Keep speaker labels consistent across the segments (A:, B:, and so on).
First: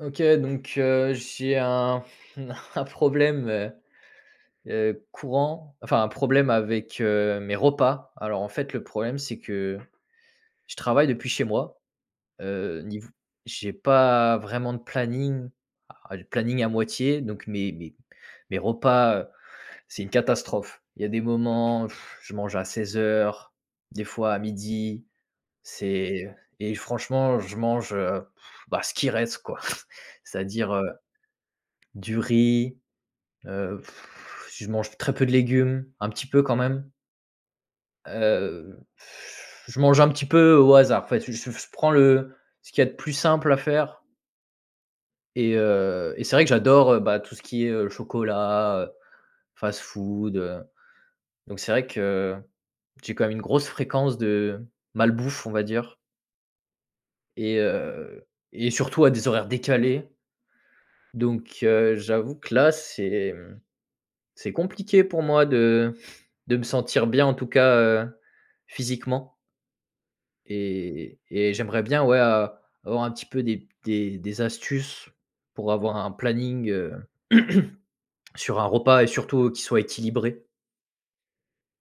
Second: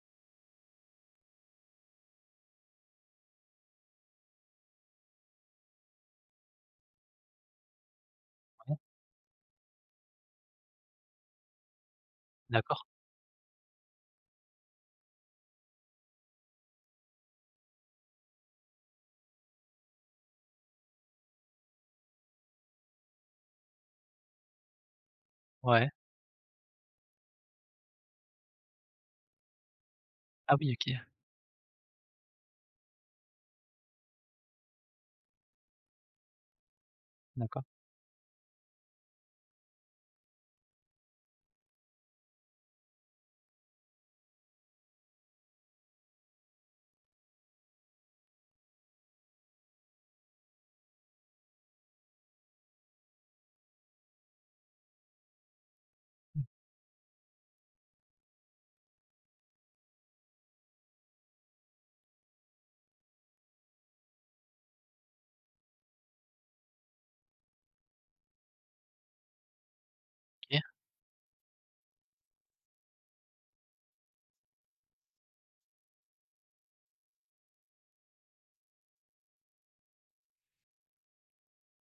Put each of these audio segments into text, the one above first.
A: OK, donc j'ai un un problème, courant, enfin un problème avec, mes repas. Alors en fait,
B: Ouais,
A: le problème, c'est que je travaille depuis chez moi,
B: d'accord,
A: niveau j'ai pas vraiment de planning, ah, le planning à moitié, donc mes repas, c'est une catastrophe. Il y a des moments, je mange à 16 heures, des fois à midi,
B: ouais.
A: c'est et franchement, je mange, bah, ce qui reste quoi.
B: Ah oui,
A: C'est-à-dire,
B: OK.
A: du riz, heu, je mange très peu de légumes, un petit peu quand même,
B: D'accord,
A: heu, je mange un petit peu au hasard. En fait, je prends le ce qu'il y a de plus simple à faire et c'est vrai que j'adore, bah, tout ce qui est, chocolat, fast-food, donc c'est vrai que j'ai quand même une grosse fréquence de malbouffe, on va dire, et heu et surtout à des horaires décalés, donc j'avoue que là, c'est, c'est compliqué pour moi de me sentir bien en tout cas, physiquement
B: OK.
A: et j'aimerais bien, ouais, avoir un petit peu des astuces pour avoir un planning, sur un repas et surtout qui soit équilibré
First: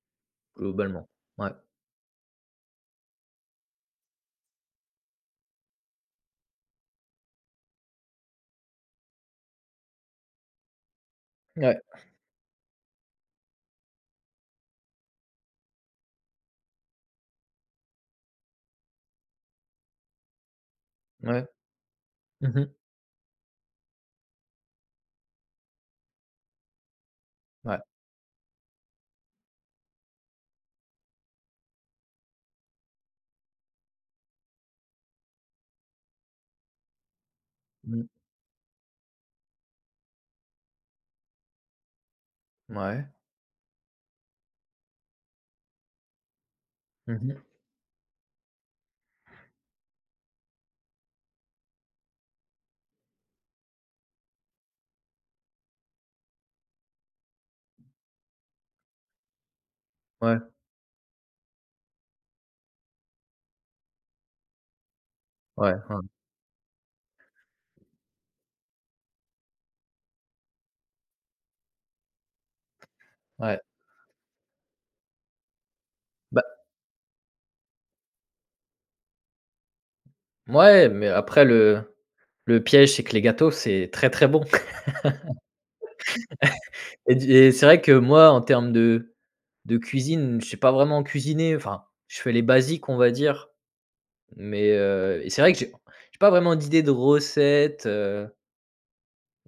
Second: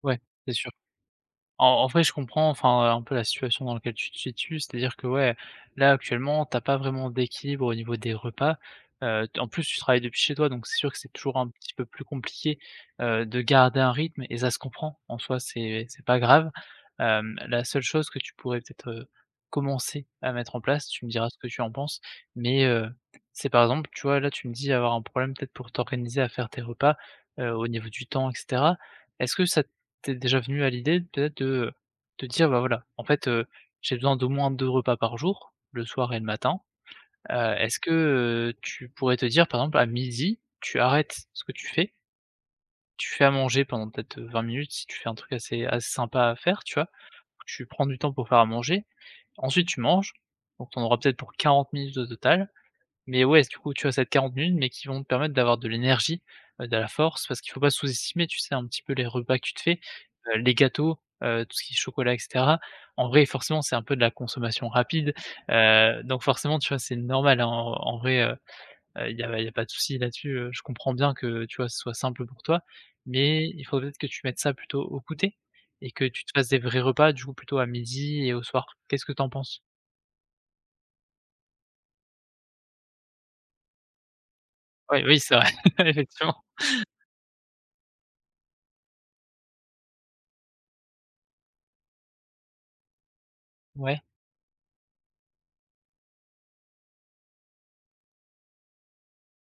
B: Ouais, c'est sûr.
A: globalement. Ouais.
B: En vrai, je comprends, enfin, un peu la situation dans laquelle tu te situes. C'est-à-dire que, ouais, là, actuellement, t'as pas vraiment d'équilibre au niveau des repas. T En plus, tu travailles depuis chez toi, donc c'est sûr que c'est toujours un petit
A: Ouais,
B: peu plus compliqué, de garder un rythme et ça se comprend. En soi, c'est pas grave. La seule chose que tu pourrais peut-être, commencer à mettre en place, tu me diras ce
A: ouais.
B: que tu en penses, mais
A: Mmh.
B: c'est par exemple, tu vois, là, tu me dis avoir un problème peut-être pour t'organiser à faire tes repas, au
A: Ouais.
B: niveau du temps et cetera. Est-ce que ça t'es déjà venu à l'idée peut-être de te dire: «Bah, voilà, en fait, j'ai besoin d'au moins 2 repas par jour, le soir et le matin». Est-ce que,
A: Mmh.
B: tu pourrais te dire, par exemple, à midi tu arrêtes ce que
A: Ouais.
B: tu fais à manger pendant peut-être, 20 minutes si tu fais un truc assez sympa à faire, tu vois?
A: Mmh.
B: Tu prends du temps pour faire à manger, ensuite tu manges, donc tu en auras peut-être pour 40 minutes au total. Mais ouais, du coup, tu vois, ça va être 40 minutes, mais qui vont te permettre d'avoir de l'énergie, de la force, parce qu'il faut pas sous-estimer, tu sais, un petit peu les repas que tu te fais,
A: Ouais,
B: les gâteaux, tout ce qui est chocolat et cetera. En vrai, forcément, c'est un peu de la consommation rapide,
A: ouais, ouais,
B: donc forcément, tu vois, c'est normal, hein, en vrai, il y a pas de souci là-dessus, je comprends bien que, tu vois, ce soit simple pour toi, mais
A: ouais.
B: il faut peut-être que tu mettes ça plutôt au côté et que tu te
A: Bah,
B: fasses des vrais repas, du coup, plutôt à midi et au soir. Qu'est-ce que t'en penses?
A: mouais, mais après le piège, c'est que les gâteaux, c'est très, très bon.
B: Oui, oui, c'est vrai, effectivement,
A: Et c'est vrai que moi, en termes de cuisine, je sais pas vraiment cuisiner, enfin, je fais les basiques, on va dire.
B: ouais.
A: Mais, et c'est vrai que j'ai pas vraiment d'idée de recettes,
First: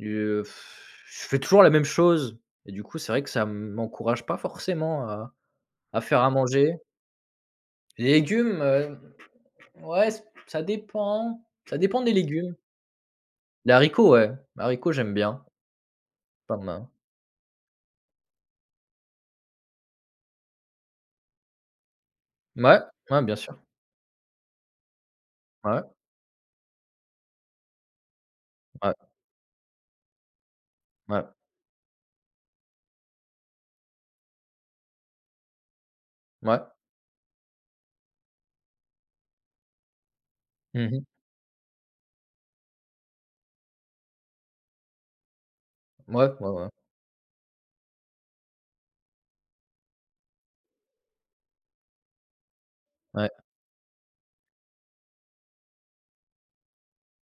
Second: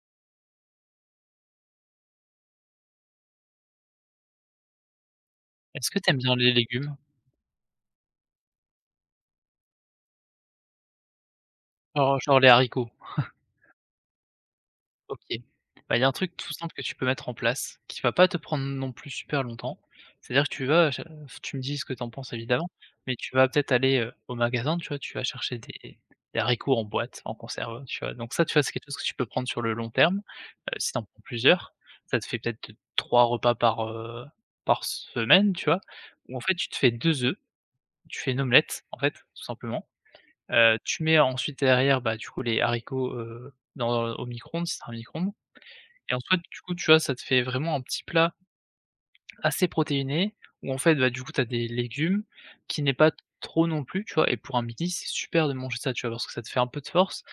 A: heu, je fais toujours la même chose et du coup, c'est vrai que ça m'encourage pas forcément à
B: Est-ce que
A: à
B: t'aimes
A: faire à
B: bien les
A: manger.
B: légumes?
A: Les légumes, ouais, ç ça dépend ça dépend des
B: Genre les
A: légumes.
B: haricots.
A: Les haricots, ouais, les haricots, j'aime
B: OK.
A: bien.
B: Bah, il y a un truc tout
A: Pas
B: simple que
A: ma
B: tu peux mettre en place, qui va pas te prendre non plus super longtemps. C'est-à-dire que tu vas ch tu me dis ce que tu en penses évidemment,
A: Mouais,
B: mais
A: ouais, bien
B: tu vas
A: sûr.
B: peut-être aller, au magasin, tu vois? Tu vas chercher
A: Ouais,
B: des haricots en boîte, en conserve, tu vois? Donc ça, tu vois, c'est quelque
A: ouais,
B: chose que tu peux prendre sur le long terme, si tu en
A: ouais,
B: prends
A: ouais.
B: plusieurs. Ça te fait peut-être 3 repas par, par semaine, tu vois? Où en fait,
A: Ouais.
B: tu te fais 2 œufs, tu fais une omelette, en fait, tout simplement. Tu
A: Mmh.
B: mets ensuite derrière, bah, du coup, les haricots, dans au micro-ondes si c'est un micro-ondes et en
A: Ouais,
B: fait, du
A: ouais,
B: coup, tu vois, ça te fait vraiment un petit plat assez protéiné où en fait, bah, du coup, tu as des légumes qui n'est pas
A: ouais, ouais,
B: trop non plus, tu vois? Et pour un midi, c'est super de manger ça, tu vois? Parce que ça te fait un peu de force,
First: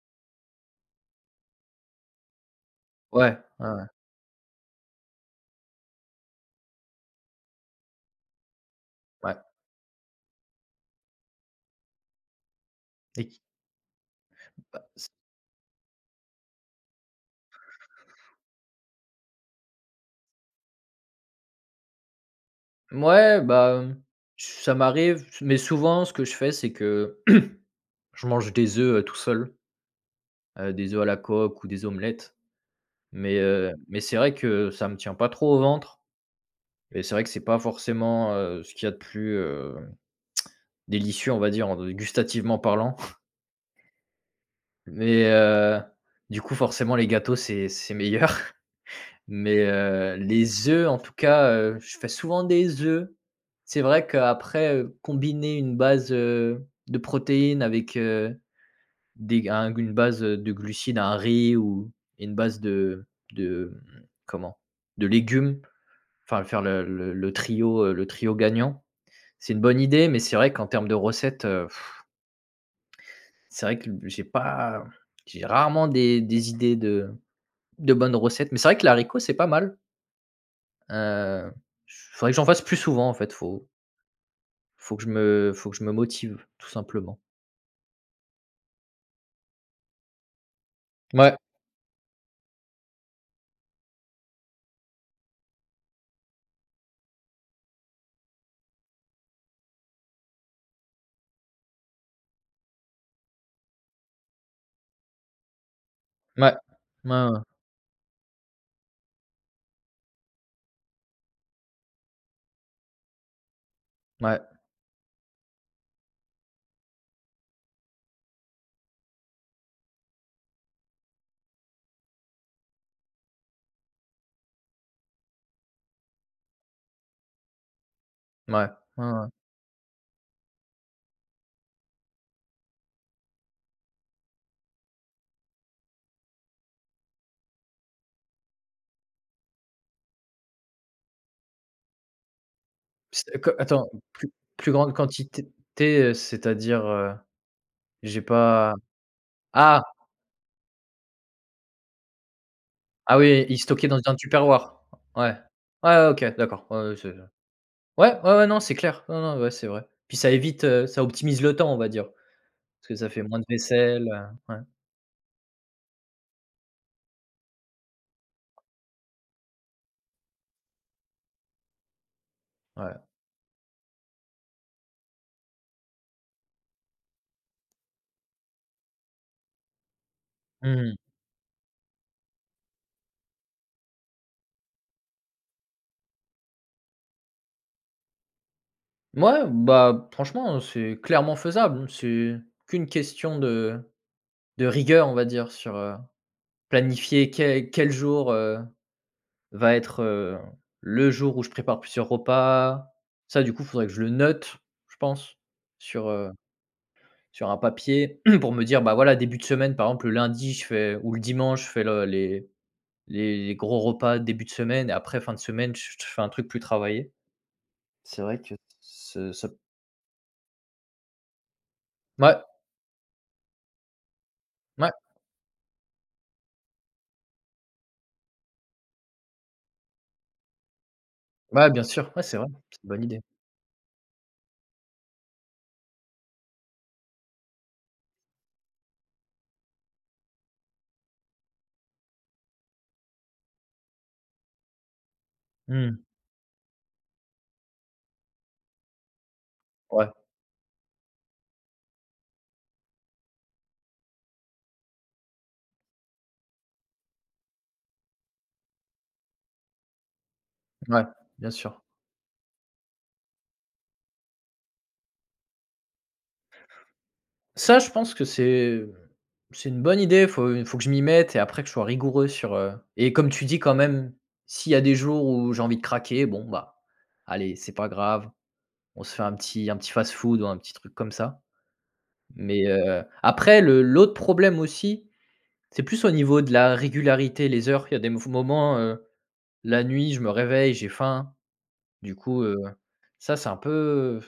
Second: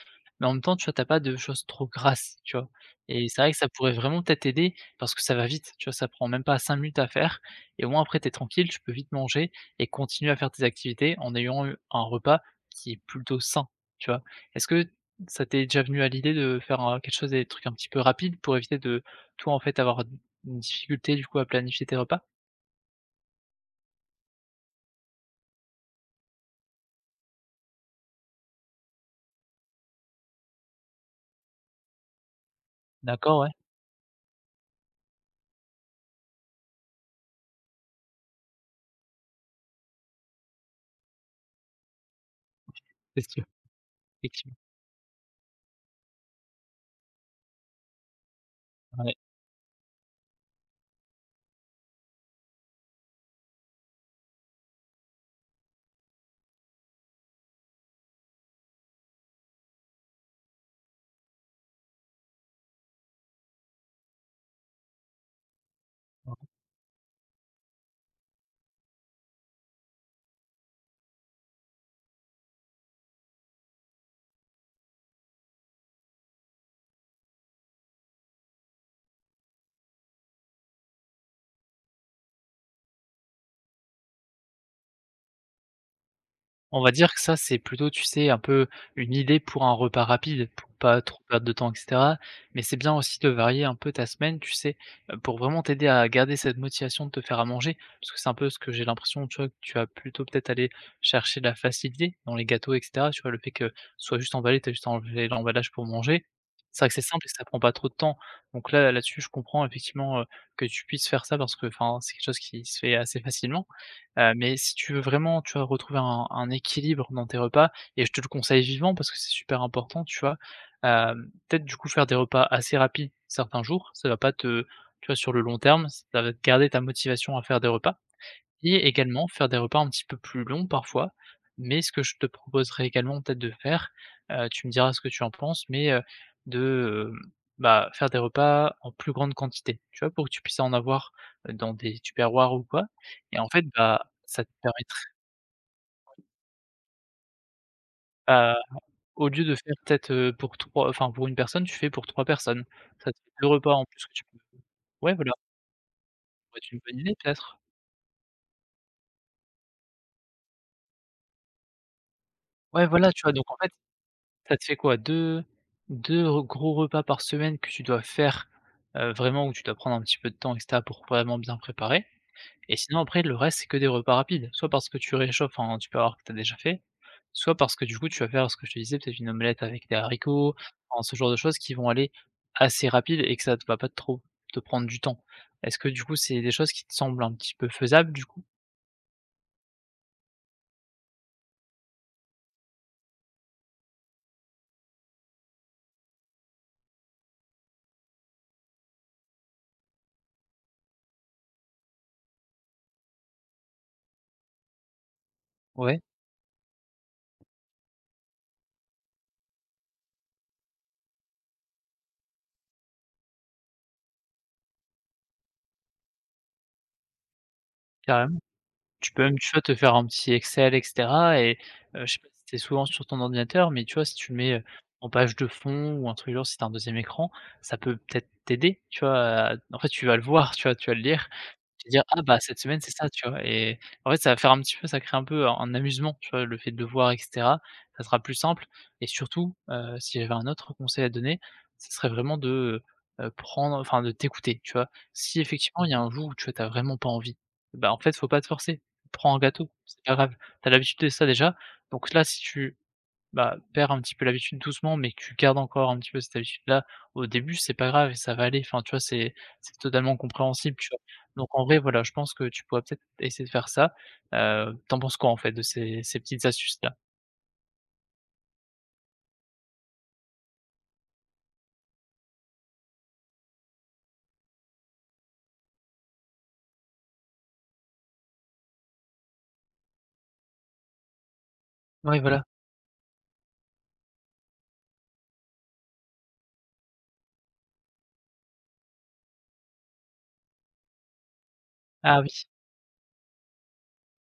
B: mais en même temps, tu vois, t'as pas de choses trop grasses, tu vois? Et
A: ouais,
B: c'est vrai que
A: ouais,
B: ça
A: ouais,
B: pourrait vraiment peut-être t'aider parce que ça va vite, tu vois? Ça prend même pas 5 minutes à faire et au moins après, t'es tranquille, tu peux vite
A: ouais.
B: manger et continuer à faire tes activités en ayant eu un repas qui est
A: et
B: plutôt
A: qui
B: sain, tu vois? Est-ce
A: bah,
B: que
A: c
B: ça t'est déjà venu à l'idée de faire, quelque chose des trucs un petit peu rapides pour éviter de toi, en fait, avoir une difficulté du coup à planifier tes repas?
A: Mouais, bah, ça m'arrive, mais souvent, ce que je fais, c'est que je mange des œufs, tout seul, des œufs à la coque ou des omelettes, mais
B: D'accord, ouais,
A: heu, mais c'est vrai que ça me tient pas trop au ventre et c'est vrai que c'est pas forcément, ce qu'il y a de plus, délicieux, on va dire, en gustativement parlant,
B: c'est sûr, effectivement,
A: mais du coup, forcément, les gâteaux, c'est meilleur.
B: ouais, ouais.
A: Mais les œufs, en tout cas, je fais souvent des œufs. C'est vrai qu'après, combiner une base, de protéines avec, Des un une base, de glucides, un riz ou une base de, comment? De légumes, enfin faire le trio, le trio gagnant. C'est une bonne idée, mais c'est vrai qu'en termes de recettes, c'est vrai que j'ai pas j'ai rarement des idées de bonnes recettes, mais c'est vrai que l'haricot, c'est pas mal. Heu, faudrait que j'en fasse plus souvent en fait, faut faut que je me faut que je me motive tout
B: On va dire
A: simplement.
B: que ça, c'est plutôt, tu sais, un peu une idée pour un repas rapide, pour pas trop
A: Ouais,
B: perdre de temps et cetera. Mais c'est bien aussi de varier un peu ta semaine, tu sais, pour vraiment t'aider à garder cette motivation de te faire à manger. Parce que c'est un peu ce que j'ai l'impression, tu vois, que tu as plutôt peut-être aller chercher de la facilité dans les gâteaux et cetera. Tu vois, le fait que ce soit juste emballé, t'as juste enlevé l'emballage pour manger.
A: ouais.
B: C'est vrai que c'est
A: Ouais,
B: simple et que
A: ouais.
B: ça prend pas trop de temps. Donc là, là-dessus, je comprends effectivement, que tu puisses faire ça parce que, enfin, c'est quelque chose qui se fait assez facilement.
A: Ouais,
B: Mais si tu veux vraiment, tu vois, retrouver un équilibre dans tes repas et je te le conseille vivement parce que c'est super important, tu vois? Peut-être du coup faire des repas assez rapides certains jours, ça va pas te tu vois, sur le long terme, ça va te garder ta motivation à faire des repas.
A: ouais.
B: Et
A: Ouais, ouais.
B: également faire des repas un petit peu plus longs parfois, mais ce que je te proposerais également peut-être de faire, tu me diras ce que tu en penses, mais de, hem, bah, faire des repas en plus grande quantité, tu vois? Pour que tu puisses en avoir dans des tupperwares ou quoi et
A: C'est
B: en
A: que
B: fait,
A: attends,
B: bah,
A: plus
B: ça te
A: plus grande
B: permettrait,
A: quantité, c'est-à-dire, j'ai
B: bah,
A: pas
B: au lieu de faire
A: ah!
B: peut-être, pour 3 enfin pour une personne, tu fais pour 3 personnes. Ça te
A: Ah
B: fait
A: oui,
B: 2
A: il
B: repas en
A: stockait dans
B: plus que
A: un
B: tu peux
A: Tupperware.
B: ouais, voilà,
A: Ouais.
B: ça
A: Ouais, ouais, OK,
B: pourrait
A: d'accord.
B: être une
A: Ouais, ouais,
B: bonne
A: c'est
B: idée peut-être?
A: ouais, ouais, ouais, non, c'est clair. Non, non, ouais, c'est vrai. Puis ça évite, ça optimise le temps, on va dire.
B: Ouais,
A: Parce que ça
B: voilà,
A: fait
B: tu vois?
A: moins de
B: Donc en fait
A: vaisselle,
B: Ça
A: ouais,
B: te fait quoi? Deux 2 re gros repas par semaine que tu dois faire, vraiment où tu dois prendre un petit peu de temps et cetera pour vraiment bien préparer et
A: ouais.
B: sinon après le reste c'est que des repas rapides. Soit parce que tu réchauffes un tupperware que tu as déjà fait, soit parce que du coup tu vas faire ce que je te disais, peut-être une omelette avec des haricots,
A: Mmh.
B: enfin ce genre de choses qui vont aller assez rapide et que ça te va pas trop te prendre du temps. Est-ce que du coup c'est des choses qui te semblent un petit peu faisables du coup?
A: Ouais, bah, franchement, c'est clairement faisable. C'est qu'une question de rigueur, on va dire, sur, planifier quel jour, va être, le jour où je prépare plusieurs repas. Ça, du coup, faudrait que je le note, je pense,
B: Ouais,
A: sur, heu, sur un papier pour me dire: «Bah, voilà, début de semaine», par exemple, le lundi, je fais ou le dimanche, je fais le les gros repas de début de semaine et après, fin de semaine, je fais un truc plus travaillé. C'est
B: carrément?
A: vrai que
B: Tu peux
A: ce
B: même,
A: ça
B: tu vois, te faire un petit Excel et cetera et je sais pas
A: ouais,
B: si tu souvent sur ton ordinateur, mais tu vois, si tu le mets,
A: ouais,
B: en page de fond ou un truc du genre, si t'as un deuxième écran, ça peut peut-être t'aider, tu vois, à en fait, tu vas le voir, tu vois, tu vas le lire,
A: ouais, bien
B: te dire:
A: sûr.
B: «Ah
A: Ouais, c'est
B: bah,
A: vrai,
B: cette semaine,
A: c'est une
B: c'est
A: bonne
B: ça»,
A: idée.
B: tu vois? Et en fait, ça va faire un petit peu ça crée un peu un amusement, tu vois, le fait de le voir et cetera. Ça sera plus simple et surtout, si j'avais un autre conseil à donner, ce serait vraiment de, prendre enfin de t'écouter, tu vois? Si effectivement, il y a
A: Mmh,
B: un jour où tu vois, tu as vraiment pas envie, bah, en fait, faut pas te forcer. Prends un gâteau, c'est
A: ouais,
B: pas grave. Tu as l'habitude de ça déjà. Donc là, si tu, bah, perds un petit peu l'habitude doucement, mais que tu gardes encore un petit peu cette habitude-là, au début, c'est pas grave et ça va aller. Enfin, tu vois, c'est totalement compréhensible, tu vois?
A: ouais,
B: Donc
A: bien
B: en vrai,
A: sûr.
B: voilà, je pense que tu pourrais peut-être essayer de faire ça. Tu penses quoi, en fait, de ces petites astuces-là?
A: Ça, je pense que c'est une bonne idée. Faut que je m'y mette et après que je sois rigoureux sur, et comme tu dis quand même, s'il y a des jours où j'ai envie de craquer, bon, bah, allez, c'est pas grave, on se fait un petit fast-food ou un petit truc comme ça.
B: Oui, voilà.
A: Mais, après le l'autre problème aussi, c'est plus au niveau de la régularité, les heures. Il y a des mouv moments, la nuit, je me réveille, j'ai faim. Du
B: Ah
A: coup,
B: oui.
A: ça, c'est un peu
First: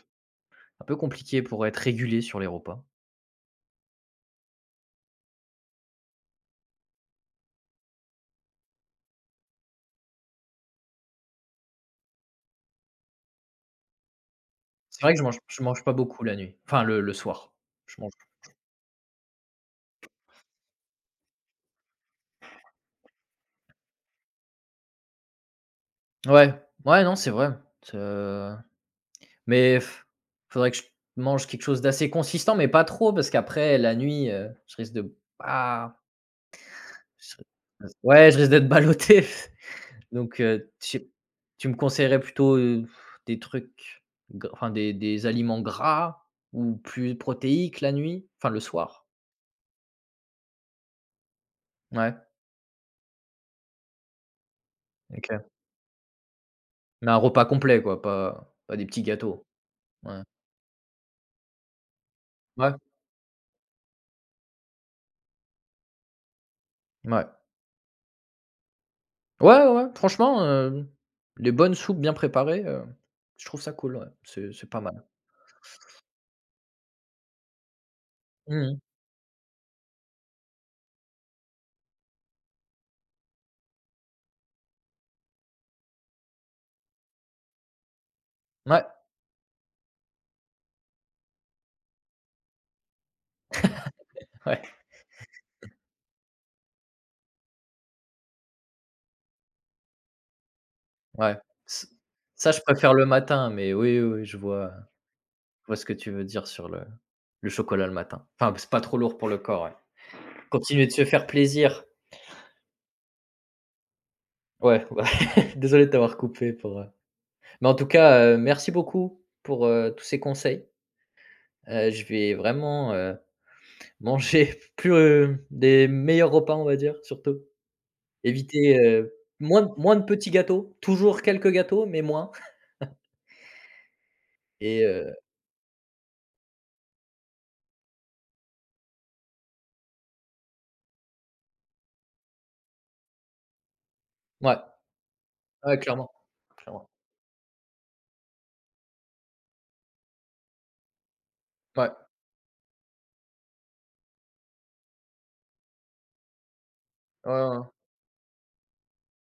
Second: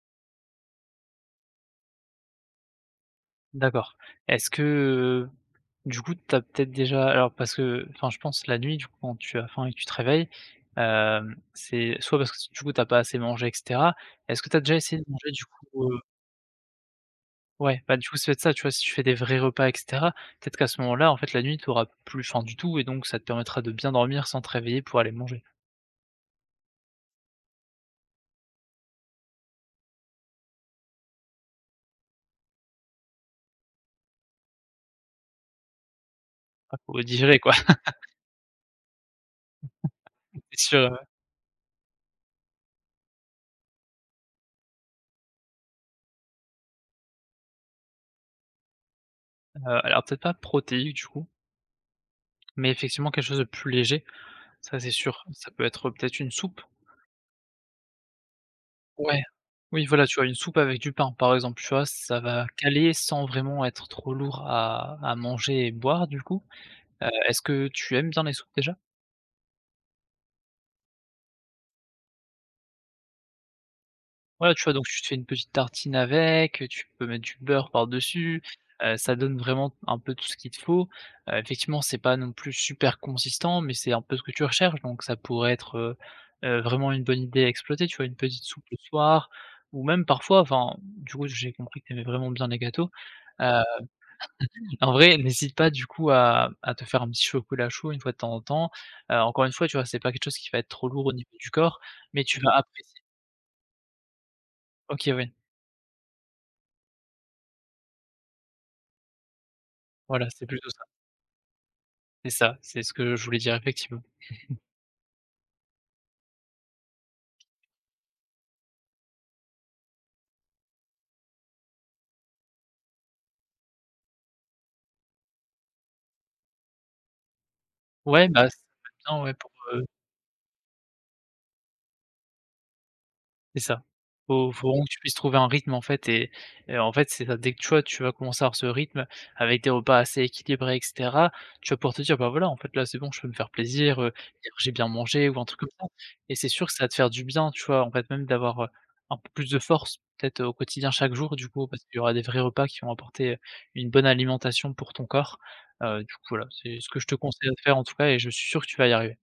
A: un peu compliqué pour être régulé sur les repas.
B: D'accord. Est-ce que, heu, du coup, tu as peut-être déjà alors parce que enfin, je pense la nuit, du coup, quand tu as faim et que tu te réveilles, c'est soit parce que, du coup, t'as pas assez mangé et cetera. Est-ce que tu as déjà
A: C'est
B: essayé de
A: vrai que je
B: manger,
A: mange
B: du
A: je mange
B: coup,
A: pas
B: heu
A: beaucoup la nuit, enfin le soir.
B: ouais, bah,
A: Je
B: du
A: mange
B: coup, c'est peut-être ça, tu vois? Si tu fais des vrais repas et cetera, peut-être qu'à ce moment-là, en fait, la nuit, tu auras plus faim du tout et donc ça te permettra de bien dormir sans te réveiller pour aller manger.
A: Ouais, ouais, non, c'est vrai. C'est, heu, mais faudrait que je mange quelque chose d'assez consistant, mais pas trop parce qu'après la nuit, je risque de ah,
B: Enfin, faut
A: je
B: digérer, quoi,
A: ouais, je risque d'être ballotté. Donc
B: c'est sûr,
A: je sais tu me conseillerais plutôt, des trucs g enfin des aliments gras ou plus protéiques la nuit? Enfin le soir?
B: alors peut-être pas protéique, du coup,
A: Ouais,
B: mais effectivement quelque chose de plus léger, ça, c'est sûr.
A: OK.
B: Ça peut être peut-être une soupe?
A: Mais un repas complet quoi, pas des petits
B: Ouais.
A: gâteaux.
B: Oui, voilà, tu
A: Ouais.
B: vois, une soupe avec du pain, par exemple, tu vois? Ça va
A: Ouais,
B: caler sans vraiment être trop lourd à manger et boire, du coup.
A: ouais.
B: Est-ce que tu aimes bien les soupes, déjà?
A: Ouais, ouais, ouais, franchement, les bonnes soupes bien préparées, je trouve ça cool, ouais, c'est
B: Voilà, tu
A: c'est
B: vois,
A: pas
B: donc tu
A: mal.
B: te fais une petite tartine avec, tu peux mettre du beurre par-dessus,
A: Mmh.
B: ça donne vraiment un peu tout ce qu'il te faut. Effectivement, c'est pas non plus super consistant, mais c'est un peu ce que tu recherches, donc ça pourrait être, vraiment une bonne idée à exploiter, tu vois? Une petite soupe le
A: Ouais,
B: soir ou même parfois, enfin, du coup, j'ai compris que tu aimais vraiment bien les gâteaux, euh,
A: ouais,
B: en vrai, n'hésite pas du coup à te faire un petit chocolat chaud une fois de temps en temps. Encore une fois, tu vois, c'est pas quelque chose qui va être trop lourd au niveau
A: ouais.
B: du corps,
A: Ç
B: mais tu
A: Ça,
B: vas
A: je préfère
B: apprécier.
A: le matin, mais oui, oui, oui, je vois
B: OK, oui,
A: je vois ce que tu veux dire sur le chocolat le matin. Enfin, c'est pas trop lourd pour le corps, ouais.
B: voilà, c'est plutôt ça.
A: Continuer de se faire plaisir.
B: C'est ça, c'est ce que je voulais dire effectivement.
A: Ouais, ouais, désolé de t'avoir coupé pour, mais en tout cas, merci beaucoup pour, tous ces conseils. Je vais vraiment, manger plus, des meilleurs repas, on va dire, surtout.
B: Ouais, bah, ça
A: Éviter,
B: bien, ouais, pour,
A: moins
B: heu
A: moins de petits gâteaux, toujours quelques gâteaux, mais moins
B: C'est ça. Faut
A: et
B: vraiment que tu puisses trouver un rythme en fait et en fait, c'est ça. Dès que tu vois, tu vas commencer à avoir ce rythme avec des repas assez équilibrés et cetera, tu vas pouvoir te dire: «Bah, voilà, en fait, là, c'est bon, je peux me faire plaisir, hier,
A: ouais,
B: j'ai bien mangé» ou un truc comme
A: ouais,
B: ça
A: clairement,
B: et c'est sûr que ça
A: clairement.
B: va te faire du bien, tu vois? En fait, même d'avoir, un peu plus de force peut-être au quotidien chaque jour du coup, parce
A: Ouais,
B: qu'il y aura des vrais repas qui vont apporter, une bonne alimentation pour ton corps. Du coup, voilà, c'est ce que je te
A: ouais,
B: conseille de
A: ouais, ouais.
B: faire en tout cas et je suis sûr que tu vas y arriver.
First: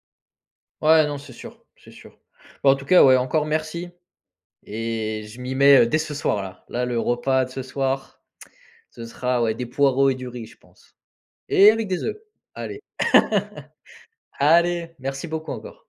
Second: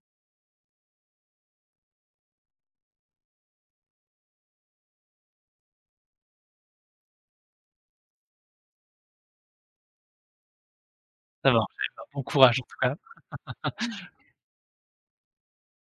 A: Ouais, non, c'est sûr, c'est sûr. Bon, en tout cas, ouais, encore merci et je m'y mets, dès ce soir là. Là, le repas de ce soir, ce sera, ouais, des poireaux et du riz, je pense,
B: Ça va
A: et avec des œufs.
B: Bon courage en tout
A: Allez,
B: cas.
A: allez, merci beaucoup encore.